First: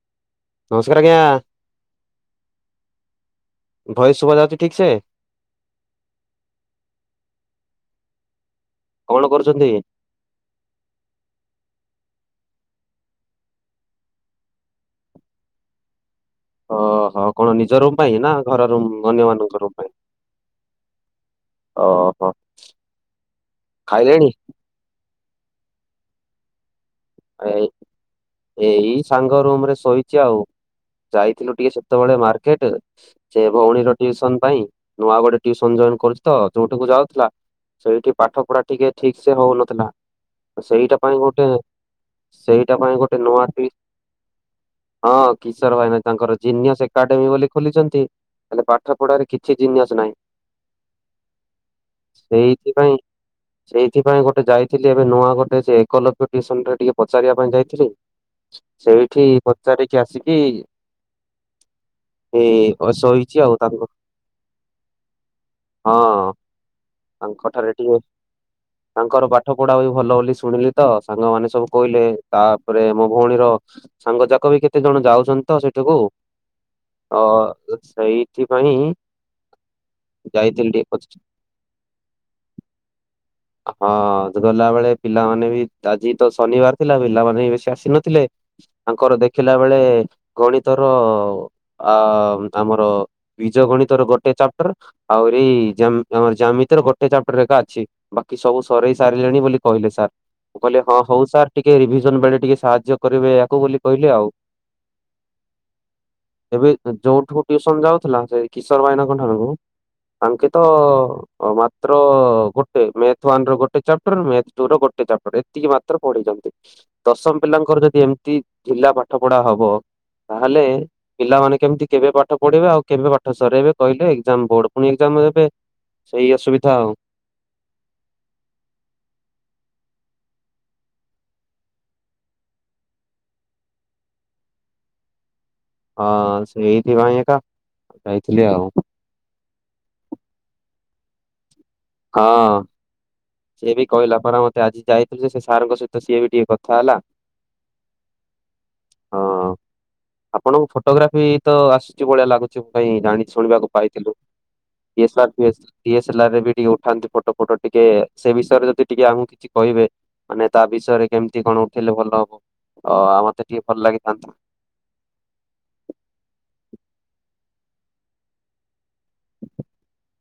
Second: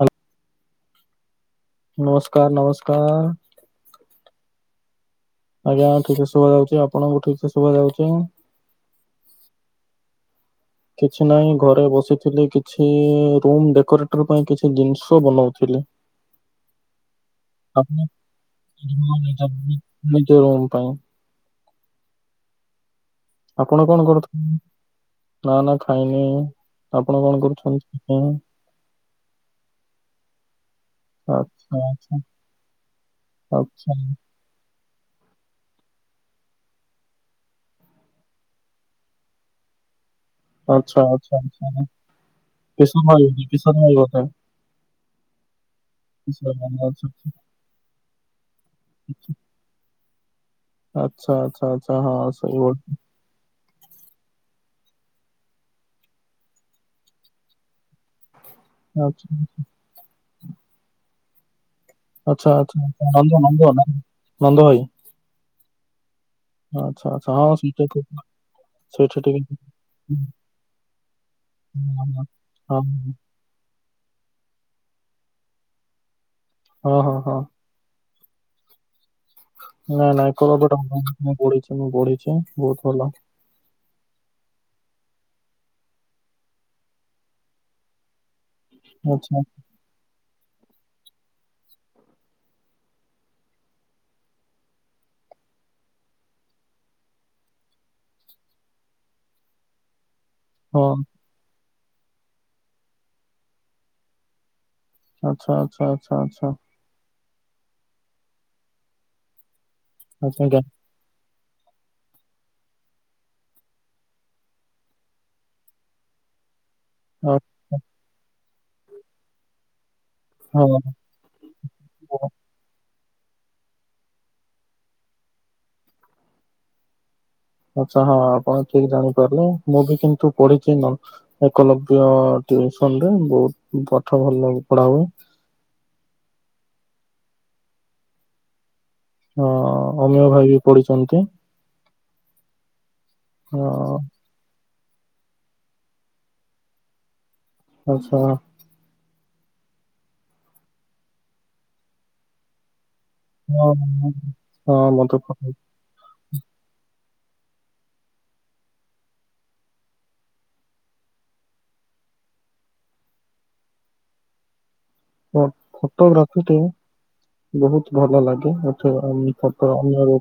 Hello ନମସ୍କାର ଆଜ୍ଞା। ନମସ୍କାର ନମସ୍କାର। ଭଏସ ଶୁଭା ଯାଉଚି ଠିକ୍ ସେ? ଆଜ୍ଞା ଠିକସେ ଶୁଭାଯାଉଚି ଆପଣଙ୍କୁ ଠିକସେ ଶୁଭାଯାଉଚି? କଣ କରୁଚନ୍ତି? କିଛି ନାହିଁ ଘରେ ବସିଥିଲି କିଛି ରୁମ ଡେକୋରେଟର ପାଇଁ କିଛି ଜିନିଷ ବନଉଥିଲି। ଓହୋ କଣ ନିଜ ରୁମ୍ ଆପଣ ପାଇଁ ନା ଘର ରୁମ ଅନ୍ୟମାନଙ୍କ ରୁମ ପାଇଁ? ନିଜ ରୁମ୍ ପାଇଁ ଓହୋ। ଆପଣ କଣ ଖାଇଲେଣି? କରୁଥା ନା ନା ଖାଇନି। ଆପଣ କଣ ଆଇ ଆଇ କରୁଛନ୍ତି? ଏ ଏଇ ସାଙ୍ଗ ରୁମ ରେ ଶୋଇଚି ଆଉ। ଯାଇଥିଲୁ ଟିକେ ଆଚ୍ଛା ଆଚ୍ଛା ସେତେବେଳେ ମାର୍କେଟ ସେ ଆଚ୍ଛା ଭଉଣୀର ଟିଉସନ ପାଇଁ ନୂଆ ଗୋଟେ ଟିଉସନ କରୁଛି ତ ଯୋଉଠିକୁ ଯାଉଥିଲା ସେଇଠି ପାଠ ପଢା ଟିକେ ଠିକ ସେ ହଉନଥିଲା। ସେଇଟା ଆଚ୍ଛା ପାଇଁ ଆଚ୍ଛା ଗୋଟେ ଆଚ୍ଛା। ସେଇଟା ପାଇଁ କିଶୋର ଗୋଟେ ଭାଇ ନୂଆ ଟି କିଶୋର ଭାଇ ବୋଧେ ହଁ କିଶୋର ଭାଇନା ତାଙ୍କର କିଶୋର ଭାଇ ଜିନିସ ଆଚ୍ଛା ଏକାଡେମୀ ଆଚ୍ଛା। ବୋଲି ଖୋଲିଛନ୍ତି। ହେଲେ ପାଠ ପଢାରେ କିଛି ଜିନିୟ ଆଚ୍ଛା ଆଚ୍ଛା ଆଚ୍ଛା ହଁ ସେଇ ସେଇଥିପାଇଁ ସେଇଥିପାଇଁ ଗୋଟେ ଯାଇ ଥିଲି ଏବେ ନୂଆ ଗୋଟେ ସେଏ ଏକ ଲକ୍ଷ ଟିଉସନରେ ଟିକେ ପଚାରିବା ପାଇଁ ଯାଇଥିଲି। ସେଇଠି ଆଚ୍ଛା ପଚାରିକି ଆସିକି ଏ ଆଚ୍ଛା ଆଚ୍ଛା ନନ୍ଦ ଶୋଇଛି ଆଉ ନନ୍ଦ ତାଙ୍କ ନନ୍ଦ ଭାଇ। ହଁ ତାଙ୍କ ଠାରେ ଟି ତାଙ୍କର ପାଠ ପଢା ବି ଭଲ ବୋଲି ଶୁଣିଲି ତ ସାଙ୍ଗମାନେ ସବୁ କହିଲେ ହଁ ତାପରେ ମୋ ଭଉଣୀର ସାଙ୍ଗ ଯାକ ବି କେତେ ଜଣ ଯାଉଛନ୍ତି ତ ସେଇଠାକୁ ହଁ ସେଇଥିପାଇଁ ଯାଇଥିଲି ଟିକେ ପଚା [unintelligible] ହଁ ଗଲାବେଳେ ପିଲାମାନେ ଆଜି ତ ଶନିବାର ଥିଲା ପିଲାମାନେ ବେଶୀ ଆସିନଥିଲେ ତାଙ୍କର ଆଚ୍ଛା ଦେଖିଲା ବେଳେ ଗଣିତର ଆ ଆମର ବୀଜ ଗଣିତର ଗୋଟେ ଚାପ୍ଟର ଆଉ ଏଇ ଆମର ଜାମିିତିର ଗୋଟେ ଚାପ୍ଟର ଏକା ଅଛି ବାକି ସବୁ ସରେେଇ ସାରିଲେଣି ବୋଲି କହିଲେ ସାର୍। ମୁଁ କହିଲି ହଁ ହଉ ସାର୍ ଟିକେ ରିଭିଜନ ବେଳେ ଟିକେ ସାହାଯ୍ୟ କରିବେ ୟାକୁ ବୋଲି କହିଲେ ଆଉ। ଆଚ୍ଛା ଆଚ୍ଛା ଆଚ୍ଛା ଆଚ୍ଛା ଏବେ ଯୋଉଠୁ ଟିଉସନ ଯାଉ ଥିଲା ସେ କିଶୋର ଭାଇନାଙ୍କ ଠାରୁ ଆଚ୍ଛା ତାଙ୍କେ ତ ଗା- ମାତ୍ର ଗୋଟେ ଥ ୱାନ ର ଗୋଟେ ଚାପଟର ମ୍ୟାଥ୍ ଟୁ ର ଗୋଟେ ଚାପ୍ଟର ଏତିକି ମାତ୍ର ପଢିଛନ୍ତି। ଦଶମ ଆ- ପିଲାଙ୍କର ଯଦି ଏମିତି ଢ଼ିଲା ପାଠ ପଢା ହବ ତାହେଲେ ହଁ ପିଲାମାନେ କେମିତି କେବେ ପାଠ ପଢିବେ ଆଉ କେବେ ପାଠ ସରାଇବେ କହିଲେ ଏକ୍ଜାମ ବୋର୍ଡ ପୁଣି ଏକ୍ଜାମ ଦେବେ ସେଇ ଅସୁବିଧା ଆଉ। ଆଚ୍ଛା ହଁ ଆପଣ ଠିକ ଜାଣିପାରିଲେ ମୁଁ ବି କିନ୍ତୁ ପଢିଛି ଏକଲବ୍ୟ ଟିଉସନ ରେ ବହୁତ ପାଠ ଭଲ ପଢା ହୁଏ। ହଁ ସେଇଥିପାଇଁ ଏକା ଯାଇଥିଲି ଆଉ। ହଁ ଅମିୟ ଭାଇ ବି ପଢିଛନ୍ତି। ହଁ ଅ, ସେ ବି କହିଲା ପରା ମତେ ଆଜି। ଯାଇଥିଲୁ ଯେ ସେ ସାରଙ୍କ ସହିତ ସିଏ ବି ଟିକେ କଥା ହେଲା। ଆଚ୍ଛା। ହଁ ଆପଣଙ୍କୁ ଫଟୋଗ୍ରାଫି ତ ଆସୁଛି ଭଳିଆ ଲାଗୁଛି ମୋ କାଇଁ ଜାଣି ହଁ ଶୁଣିବାକୁ ପାଇଥିଲୁ। ହଁ, ମତେ [unintelligible] ଟିକେ ଉଠାନ୍ତି ଫଟୋ ଫଟୋ ଟିକେ ସେ ବିଷୟରେ ଯଦି ଟିକେ ଆମକୁ କିଛି କହିବେ ମାନେ ତା ବିଷୟରେ କେମିତି କଣ ଉଠିଲେ ଭଲ ହବ ମତେ ଟିକେ ଭଲ ଲାଗିଥାନ୍ତା। ଫୋ ଫୋଟୋଗ୍ରାଫି ଟେ ବହୁତ ଭଲ ଲାଗେ ଏଠି ଅନ୍ୟ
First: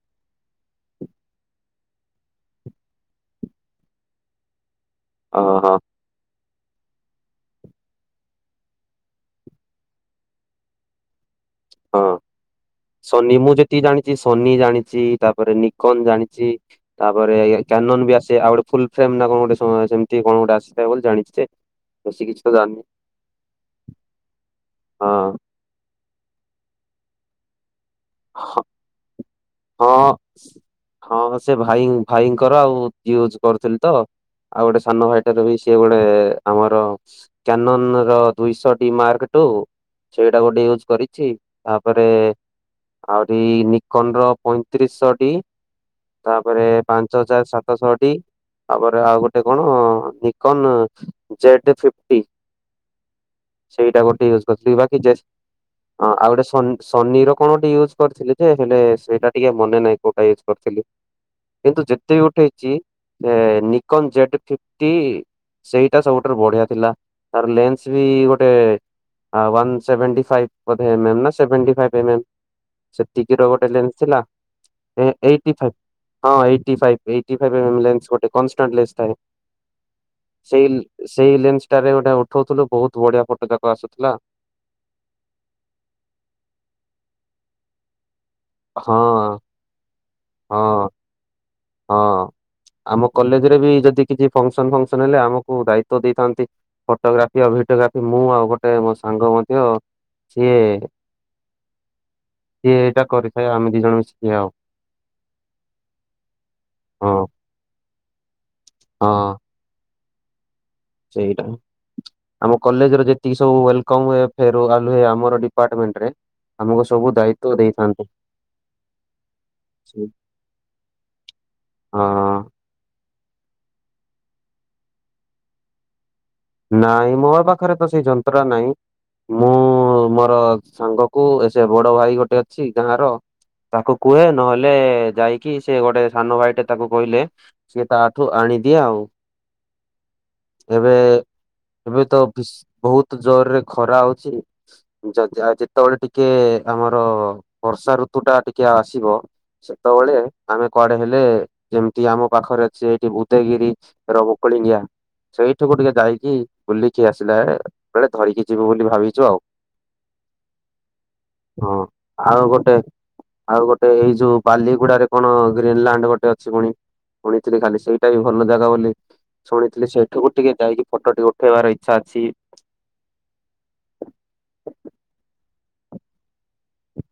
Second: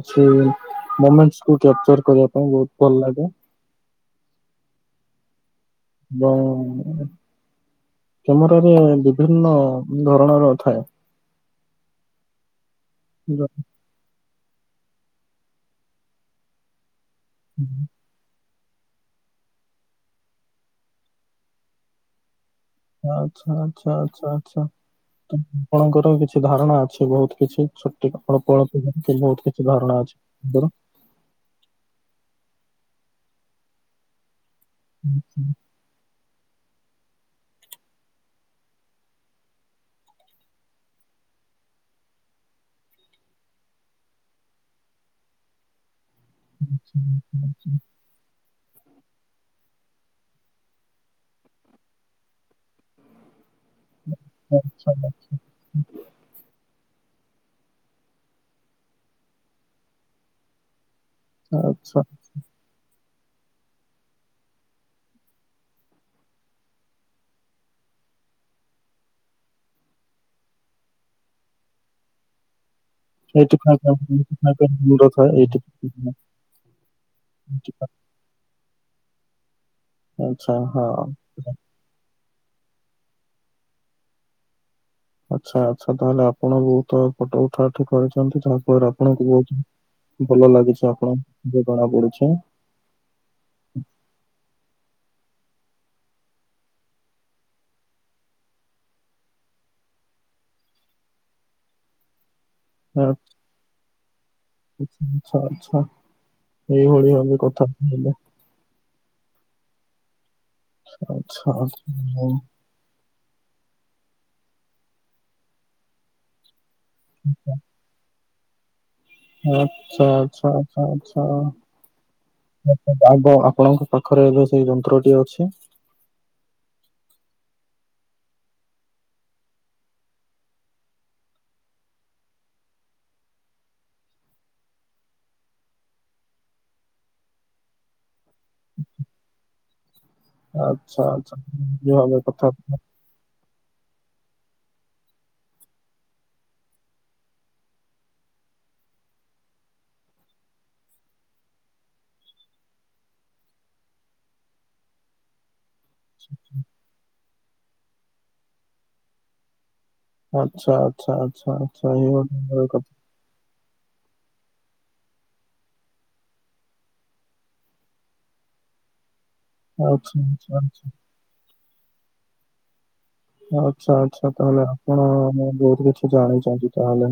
କିଛି ମୁମେଣ୍ଟସକୁ ଉଠେଇବା ପାଇଁ। କରିବା ପାଇଁ ବହୁତ ଭଲ ଲାଗେ। [inaudible] ହଁ ହଁ। କ୍ୟାମେରାରେ ବିଭିନ୍ନ ଧରଣର ଥାଏ। ହଁ ସୋନି ମୁଁ ଯେତିକି ଜାଣିଛି ସୋନି ଜାଣିଛି ତାପରେ ନିକନ ଜାଣିଛି ତାପରେ କାନନ ବି ଆସେ ଆଉ ଗୋଟେ ଫୁଲ ଫ୍ରେମ ନା କଣ ଗୋଟେ ସେମିତି କଣ ଗୋଟେ ଆସିଥାଏ ବୋଲି ଜାଣିଛି ଯେ ତ ଜାଣିନି ଆଚ୍ଛା ଆଚ୍ଛା ଆଚ୍ଛା ଆଚ୍ଛା ଆପଣଙ୍କର କିଛି ଧାରଣା ଅଛି ବହୁତ କିଛି ଛୋ କ ହଁ। ବହୁତ କିଛି ଧାରଣା ହଁ ଅଛି। ଆପଣଙ୍କର? ହଁ ସେ ଭାଇ ଭାଇଙ୍କର ଆଉ ୟୁଜ କରୁଥିଲି ତ ଆଉ ଗୋଟେ ସାନ ଭାଇଟ ର ବି ସିଏ ଗୋଟେ ଆମର କ୍ୟାନନ ର ଦୁଇଶହ ଟି ମାର୍କ ଟୁ ସେଇଟା ଗୋଟେ ୟୁଜ କରିଛି ତାପରେ ଆହୁରି ନିକନ ର ପଇଁତିରିଶଶ ଟି ତାପରେ ପାଞ୍ଚ ହଜାର ସାତଶହଟି ତାପରେ ଆଉ ଗୋଟେ କଣ ନିକନ ଜେଡ ଫିଫଟି ସେଇଟା ଗୋଟେ ୟୁଜ କରିଥିଲ ଆଚ୍ଛା ବାକି ଜେଟ୍ ଆଉ ଗୋଟେ ସୋନି ସୋନିର କଣ ଗୋଟେ ୟୁଜ୍ କରିଥିଲି ଯେ ହେଲେ ସେଇଟା ଟିକେ ମନେ ନାହିଁ କୋଉଟା ୟୁଜ୍ କରିଥିଲି। ଆଚ୍ଛା କିନ୍ତୁ ଆଚ୍ଛା ଯେତେ ଉଠେଇଛି ଏ ନିକନ ଜେଡ ଫଫଟି ସେଇଟା ସବୁଠାରୁ ବଢିଆ ଥିଲା ତାର ଲେନ୍ସ ବି ଗୋଟେ ଅ ୱାନ ସେଭଣ୍ଟି ଫାଇବ୍ ବୋଧେ ଏମ୍ ଏମ୍ ନା ମ ସେଭେନଟି ଫାଇବ୍ ଏମ୍ ଏମ୍। ସେତିକି ର ଏଇଟି ଗୋଟେ ଫାଇଭ୍ ଲେନ୍ସ ଥିଲା। ଏଇଟି ଫାଇଭ୍ ଏ ମୁଣ୍ଡ ଥାଏ ଏଇଣ୍ଟି ଏଇଟି ଫାଇବ ହଁ eighty five eighty five M lens constant lens ଗୋଟେ ଥାଏ ଆଚ୍ଛା ହଁ ସେଇ ସେଇ ଲେନ୍ସ ଟାରେ ଗୋଟେ ଉଠ ଉଠଉଥିଲୁ ବହୁତ ବଢିଆ ଫଟୋ ଯାକ ଆସୁଥିଲା। ଆଚ୍ଛା ଆଛା ତାହେଲେ ଆପଣ ବହୁତ ଫଟୋ ଉଠା ଉଠୁ କରିଛ ଯାହାଫଳରେ ହଁ ଆପଣଙ୍କୁ ବହୁତ ଭଲ ହଁ ଲାଗୁଛି ଆପଣ ହଁ ଆମ କଲେଜରେ ବି ଯଦି କିଛି ଫଙ୍କସନ ଫଙ୍କସନ ହେଲେ ଆମ କୁ ଦାଇତ୍ୱ ଦେଇଥାନ୍ତି ଫଟୋଗ୍ରାଫି ଆଉ ଭିଡିଓ ଗ୍ରାଫି ମୁଁ ଆଉ ଗୋଟେ ମୋ ସାଙ୍ଗ ମଧ୍ୟ ସିଏ ସିଏ ଏଇଟା କରିଥାଏ ଆମେ ଦି ଜଣ ମିଶିକି ଆଉ। ଏଇ ଭଳି ହଁ ଭାବେ କଥା ତାହେଲେ। ହଁ। ସେଇଟା ଆଚ୍ଛା ଆଚ୍ଛା। ଆମ କଲେଜ ର ଯେତିକି ସବୁ ୱଏଲ୍ କମ ହୁଏ ଫେରୱାଲୁ ହୁଏଆମର ଡିପାର୍ଟମେଣ୍ଟ ରେ ଆମକୁ ସବୁ ଦାୟିତ୍ଵ ଦେଇଥାନ୍ତି। ଆଚ୍ଛା ହଁ ଆଚ୍ଛା ଆଚ୍ଛା ଆଛା। ଆବ ଆପଣଙ୍କ ପାଖରେ ଏବେ ସେଇ ଯନ୍ତ୍ରଟି ଅଛି ନାଇଁ ମୋ ପାଖରେ ତ ସେଇ ଯନ୍ତ୍ରା ନାହିଁ। ମୁଁ ମୋର ସାଙ୍ଗ କୁ ଏସ ବଡ ଭାଇ ଗୋଟେ ଅଛି ଗାଁ ର ତାକୁ କୁହେ ନହେଲେ ଯାଇକି ସେ ଗୋଟେ ସାନ ଭାଇଟେ ତାକୁ କହିଲେ ସିଏ ତାଠୁ ଆଣି କି ଦିଏ ଆଉ। ଏବେ ଆଚ୍ଛା ଆଚ୍ଛା। ଏଇଭଳି ଏବେ ତ ଭାବେ କଥା ଅଫିସ ବହୁତ ଜ [unintelligible] ଖରା ହଉଛି ଯା ଯା ଯେତେବେଳେ ଟିକେ ଆମର ବର୍ଷା ଋତୁ ଟା ଟିକେ ଆସିବ ସେତେବେଳେ ଆମେ କୁଆଡେ ହେଲେ ଯେମିତି ଆମ ପାଖରେ ଅଛି ଏଇଠି ବୂଦଗିରି ରବ- ସେଇଠୁ ଗୋଟେ ଦାରି ଗିଆ ବୁଲିକି ଆସିଲା ବେଳେ ବେଳେ ଧରିକି ଯିବୁ ବୋଲି ଭାବିଛୁ ଆଉ। ଆଚ୍ଛା ଆଚ୍ଛା ଆଛା ହଁ। ଆଛା। ଆଉ ଗୋଟେ ଆଉ ଗୋଟେ ଏଇ ଯୋଉ ପାଲିଗୁଡାରେ କଣ ଗ୍ରୀନଲ୍ୟାଣ୍ଡ ଗୋଟେ ଅଛି ପୁଣି। ଶୁଣିଥିଲି ଖାଲି ସେଇଟା ବି ଭଲ ଜାଗା ବୋଲି ଶୁଣିଥିଲି ଆଚ୍ଛା ସେଠାକୁ ଟିକେ ଯାଇକି ଆଚ୍ଛା। ଫଟୋ ଟିକେ ଉଠେଇବାର ଇଚ୍ଛା ଅଛି। ଆଚ୍ଛା ଆଚ୍ଛା ତାହେଲେ ଆପଣ ବହୁତ କିଛି ଜାଣିଛନ୍ତି ତାହେଲେ।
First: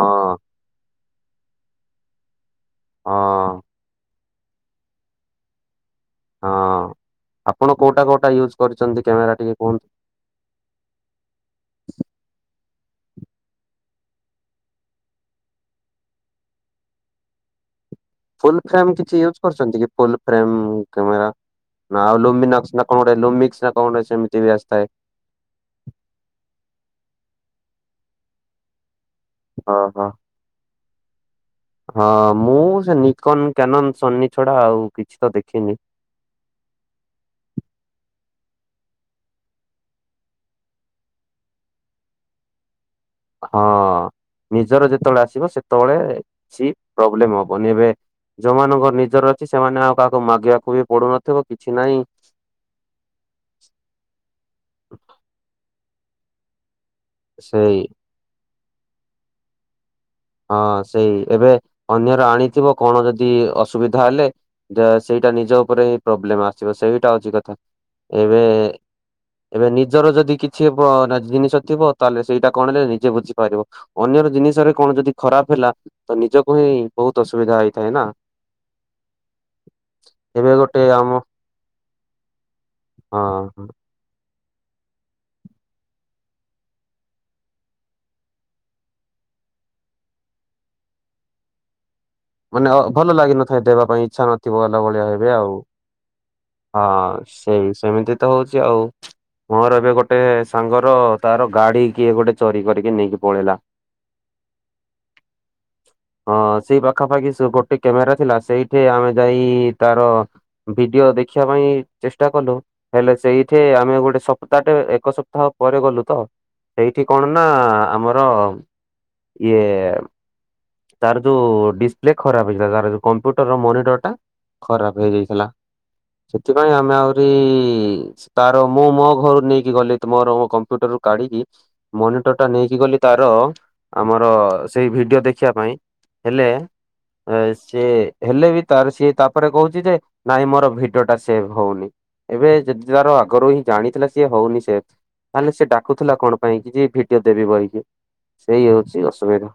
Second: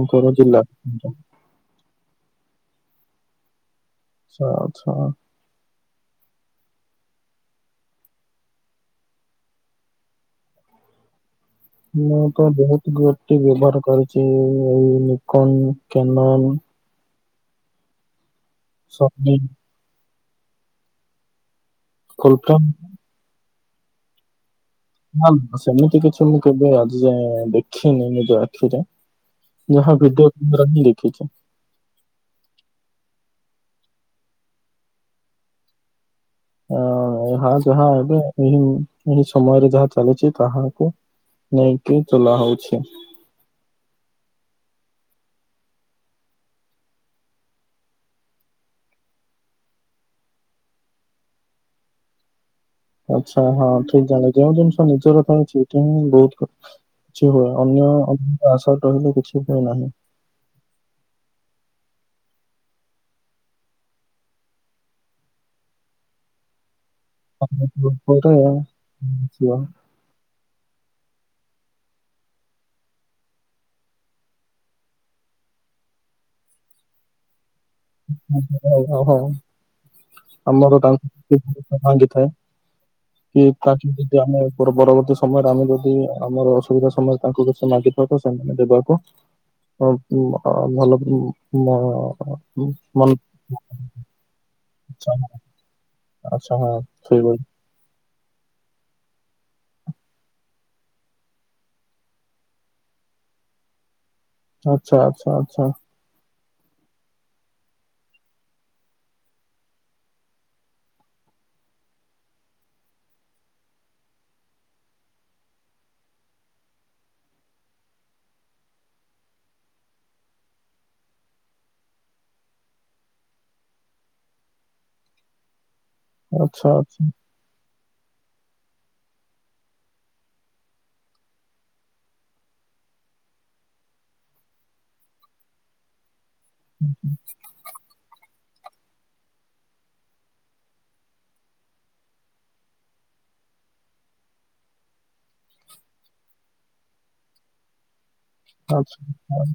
ହଁ ଜିଲ୍ଲା। ହଁ। ଆଚ୍ଛା ଆଚ୍ଛା। ହଁ ଆପଣ କୋଉଟା କୋଉଟା ୟୁଜ୍ କରିଛନ୍ତି କ୍ୟାମେରା ଟିକେ କୁହନ୍ତୁ। [inaudible] ମୁଁ ତ ବହୁତ ଗୋଟି ବ୍ୟବହାର କରିଛି ଏଇିକନ କ୍ୟାନନ୍ ଫୁଲ୍ ଫ୍ରେମ୍ କିଛି ସନି ୟୁଜ୍ କରୁଛନ୍ତି କି ଫୁଲ୍ ଫ୍ରେମ୍ କ୍ୟାମେରା। ଆଉ ଫୁଲଫ୍ରେମ୍। ଲୋମିନସ ନା କଣ ଗୋଟେ ଲୋମିକ୍ସି ନା କଣ ସେମିତି ଆସି ନା ସେମିତି କିଛି ମୁଁ କେବେ ଆଜି ଯାଏଁ ଦେଖିନି ନିଜ ଆଖିରେ। ହଁ ଯାହା ହଁ। ଭିଡିଓ କ୍ୟାମେରା ହିଁ ଦେଖିଛି। ହଁ ମୁଁ ସେ ନିକନ କ୍ୟାନନ୍ ସୋନି ଛଡା ଆଉ କିଛି ତ ଦେଖିନି। ଆ ଏହା ଯାହା ଏବେ ଏହି ଏହି ସମୟରେ ଯାହା ଚାଲିଛି ତାହାକୁ। ନେଇକି ଚଲା ହଉଛି। ହଁ ନିଜର ଯେତେବେଳେ ଆସିବ ସେତେବେଳେ କିଛି ପ୍ରୋବ୍ଲେମ ହବନି ଏବେ। ଯୋଉମାନଙ୍କର ନିଜର ଅଛି ସେମାନେ ଆଉ କାହାକୁ ମାଗିବାକୁ ବି ପଡୁନଥିବ କିଛି ନାହିଁ ଆଛା ହଁ ଠିକ ଜାଣେ ଯେଉଁ ଜିନିଷ ନିଜର ଉଛି ସେଠି ହିଁ ବହୁତ। କିଛି ହୁଏ ସେଇ ଅନ୍ୟ ଆସାରେ ରହିଲେ କିଛି ହୁଏ ନାହିଁ। ହଁ ସେଇ ଏବେ ଅନ୍ୟର ଆଣିଥିବ କଣ ଯଦି ଅସୁବିଧା ହେଲେ ସେଇଟା ନିଜ ଉପରେ ହିଁ ପ୍ରୋବ୍ଲେମ ଆସିବ ସେଇ ଟା ହଉଛି କଥା ପରେ ଏବେ ଏବେ ନିଜର ଯଦି କିଛି [unintelligible] ଜିନିଷ ଥିବ ତାହେଲେ ସେଇଟା କଣ ହେଲେ ନିଜେ ବୁଝିପାରିବ ଅନ୍ୟର ଜିନିଷରେ କଣ ଯଦି ଖରାପ ହେଲା ତ ନିଜକୁ ହିଁ ବହୁତ ଅସୁବିଧା ହେଇ ହ ହ ହ [inaudible] ଏବେ ଆମର ଗୋଟେ ଆମ ତାଙ୍କ ଭାଙ୍ଗିଥାଏ କି ହଁ ତାଠ ଯଦି ଆମେ ପରବର୍ତ୍ତୀ ସମୟରେ ଆମେ ଯଦି ଆମର ଅସୁବିଧା ସମୟରେ ତାଙ୍କୁ କି ମାଗିିବା ତ ସେମାନେ ଦେବାକୁ ହ ଭଲ [unintelligible] ମାନେ ମନ ଭଲ ଲାଗିନଥାଏ ଦେବା ପାଇଁ ଇଚ୍ଛା ନଥିବ ଅଲ ଭଳିଆ ହେବେ ଆଉ ଆଚ୍ଛା ହଁ ସେଇଭଳି ସେଇ ସେମିତି ତ ହଉଛି ଆଉ ମୋର ଏବେ ଗୋଟେ ସାଙ୍ଗର ତାର ଗାଡି କିଏ ଗୋଟେ ଚୋରି କରିକି ନେଇକି ପଳେଇଲା [inaudible] ଆଚ୍ଛା ଆଚ୍ଛା ଆଚ୍ଛା ହଁ ସେଇ ପାଖାପାଖି ଗୋଟେ କ୍ୟାମେରା ଥିଲା ସେଇଠି ଆମେ ଯାଇ ତାର ଭିଡିଓ ଦେଖ। ଶଖିବା ପାଇଁ ଚେଷ୍ଟା କଲୁ ହେଲେ ସେଇଠି ଆମେ ଗୋଟେ ସପ୍ତାହଟେ ଏକ ସପ୍ତାହ ପରେ ଗଲୁ ତ ସେଇଠି କଣ ନା ଆମର ଇଏ ତାର ଯୋଉ ଡିସପ୍ଲେ ଖରାପ ହେଇଥିଲା ତାର ଯୋଉ କମ୍ପ୍ୟୁଟର ର ମନିଟର ଟା ଖରାପ ହେଇଯାଇଥିଲା ଆଚ୍ଛା ସେଥିପାଇଁ ଆମେ ଆଚ୍ଛା ଆହୁରି ତାର ମୁଁ ମୋ ଘରୁ ନେଇକି ଗଲି ମୋର କମ୍ପ୍ୟୁଟର ରୁ କାଢିକି ମନିଟର ଟା ନେଇକି ଗଲି ତାର ଆମର ସେଇ ଭିଡିଓ ଦେଖ୍ ଖିବା ପାଇଁ ହେଲେ ସେ ହେଲେ ବି ତାର ସିଏ ତାପରେ କହୁଛି ଯେ ନାଇଁ ମୋର ଭିଡିଓ ଟା ସେଭ୍ ହଉନି। ଏବେ ଯଦି ତାର ଆଗରୁ ହିଁ ଜାଣିଥିଲା ସିଏ ହଉନି ସେବ୍ ତାହେଲେ ସେ ଡାକୁଥିଲା କଣ ପାଇଁ କି ଯ ଭିଡିଓ ଦେବି ବହିକି ସେଇ ଆଚ୍ଛା ହଉଛି ଅସୁବିଧା।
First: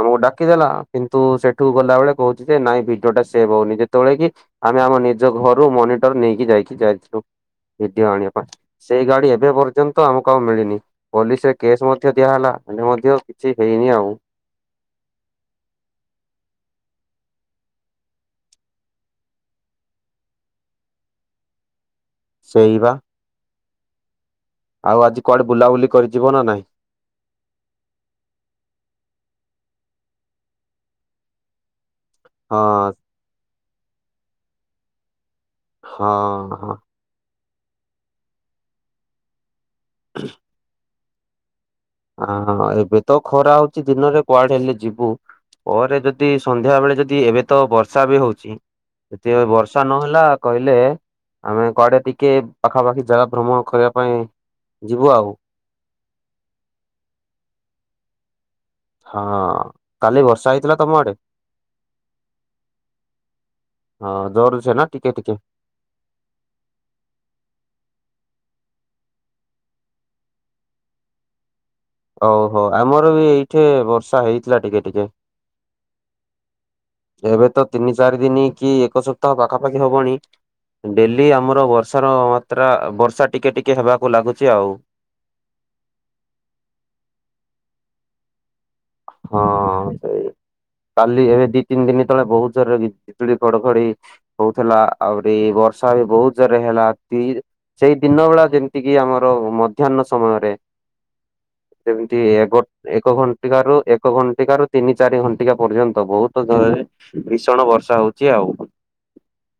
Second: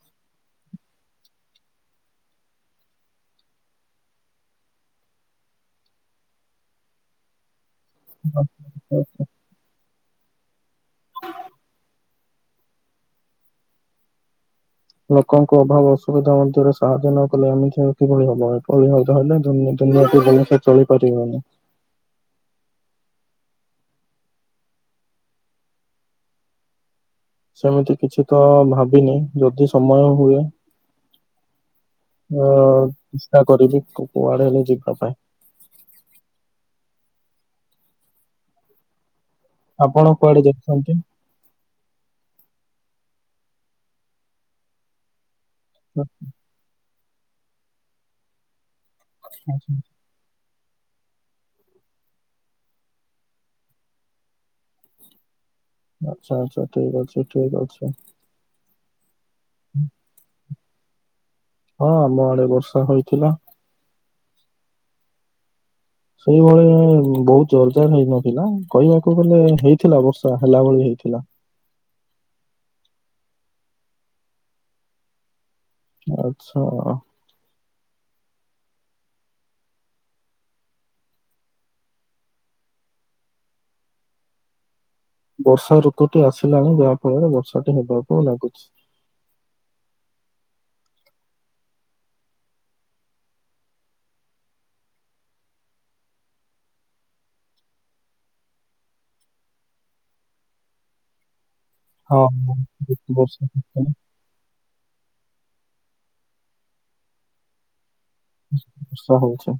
ଆମକୁ ଡାକିଦେଲା କିନ୍ତୁ ସେଠୁ ଗଲା ବଳେ କହୁଛି ଯେ ନାଇଁ ଭିଡିଓ ଟା ସେଭ ହଉନି ଯେତେବେଳେ କି ଆମେ ଆମ ନିଜ ଘରୁ ମନିଟର ନେଇକି ଯାଇକି ଯାଇଥିଲୁ। ଭିଡିଓ ଆଣିବା ପାଇଁ ସେଇ ଗାଡି ଏବେ ପର୍ଯ୍ୟନ୍ତ, ଆମକୁ ଆଉ ମିଳିନି ପୋଲିସରେ କେସ୍ ଦିଆହଲା ଏ ମଧ୍ୟ କିଛି ହେଇନି ଆଉ। ଲୋକଙ୍କ ଅଭାବ ଅସୁବିଧା ମଧ୍ୟରେ ସାହାଯ୍ୟ ନ, କଲେ ଏମିତି ହେ କିଭଳି ହବ ହବହଲେ ଦୁନୀତି ହାତି ଭଲସ ଚଳିପାରିବନି [unintelligible] ସେଇବା ଆଉ ଆଜି କୁଆଡେ ବୁଲାବୁଲି କରିଯିବ ନା ନାଇଁ ସେମିତି କିଛି ତ ଭାବିନି ଯଦି ସମୟ ହୁଏ। ଅ ହଁ ଚେଷ୍ଟା କରିବି କୁଆଡେଲେ ଯିବା ପାଇଁ। ହଁ ହଁ। ଆପଣ କୁଆଡେ ଯାଉଛନ୍ତି। ହ ଏବେ ତ ଖରା ହଉଛି ଦିନରେ କୁଆଡେ ହେଲେ ଯିବୁ ପରେ ଯଦି ସନ୍ଧ୍ୟା ବେଳେ, ଯଦିଏବେ ତ ବର୍ଷା ବି ହଉଛି ଯଦି ବର୍ଷା ନହେଲା କହିଲେ ଆମେ କୁଆଡେ ଟିକେ ପାଖାପାଖି ଜାଗା ଭ୍ରମଣ କରିବା ପାଇଁ ଯିବୁ ଆଉ। ଆଛା ଆଛା ଠିକ ଅଛି ଠିକ ଅଛି। ହଁ ଅଁ କାଲି ବର୍ଷା ହେଇଥିଲା ତମ ଆଡେ? ହଁ ଆମ ଆଡେ ବର୍ଷା ହୋଇଥିଲା। ହଁ ଜୋର ହଉଛି ନା କିକେ ଟିକେ? ସେଇଭଳିଆ ବହୁତ ଜୋରଜର ହେଇନଥିଲା, କହିବାକୁ ଗଲେ ହେଇଥିଲା ବର୍ଷା ହେଲା ଭଳି ହେଇଥିଲା। ଓ ହୋ, ଆମର ବି ଏଇଠି ବର୍ଷା ହେଇଥିଲା, ଟିକେ ଟିକେ। ଆଚ୍ଛା, ଆଃ। ଏବେ ତ ତିନି ଚାରି ଦିନ କି ଏକ ସପ୍ତାହ ପାଖାପାଖି ହବଣି। ଡେଲି ଆମର ବର୍ଷାର ମାତ୍ରା ବର୍ଷା ଟିକେ ଟିକେ ହେବାକୁ ଲାଗୁଛି ଆଉ। ବର୍ଷା ଋତୁଟି ଆସିଲାଣି। ଯାହା ଫଳରେ ବର୍ଷାଟି ହେବାକୁ ଲାଗୁଛି। ହଁ ସେଇ। କାଲି ଏବେ ଦି ତିନି ଦିନ ତଳେ ବହୁତ ଜୋରେ ବି ଜ୍ ବିଜୁଳି ଘଡ଼ ଘଡ଼ି ହଉଥିଲା, ଆଉରି ଵ ସରି ବହୁତ ଜୋର ରେ ହେଲା ଦି ସେଇ ଦିନ ବେଳା ଯେମିତି କିି ଆମର ମଧ୍ୟାନ ସମୟରେ। ସେମିତି ହଁ ଏକ୍ ବର୍ଷା ଏକଘଣ୍ଟିକା ରୁ ଏକ ଘଣ୍ଟିକା ରୁ ତିନି ଚାରି ଘଣ୍ଟିକା ପର୍ଯ୍ୟନ୍ତ ବହୁତ୍ ୟ-ୟ-ୟ ଭୀଷଣ ବର୍ଷା ହଉ ବର୍ଷା ହୋଉଛି।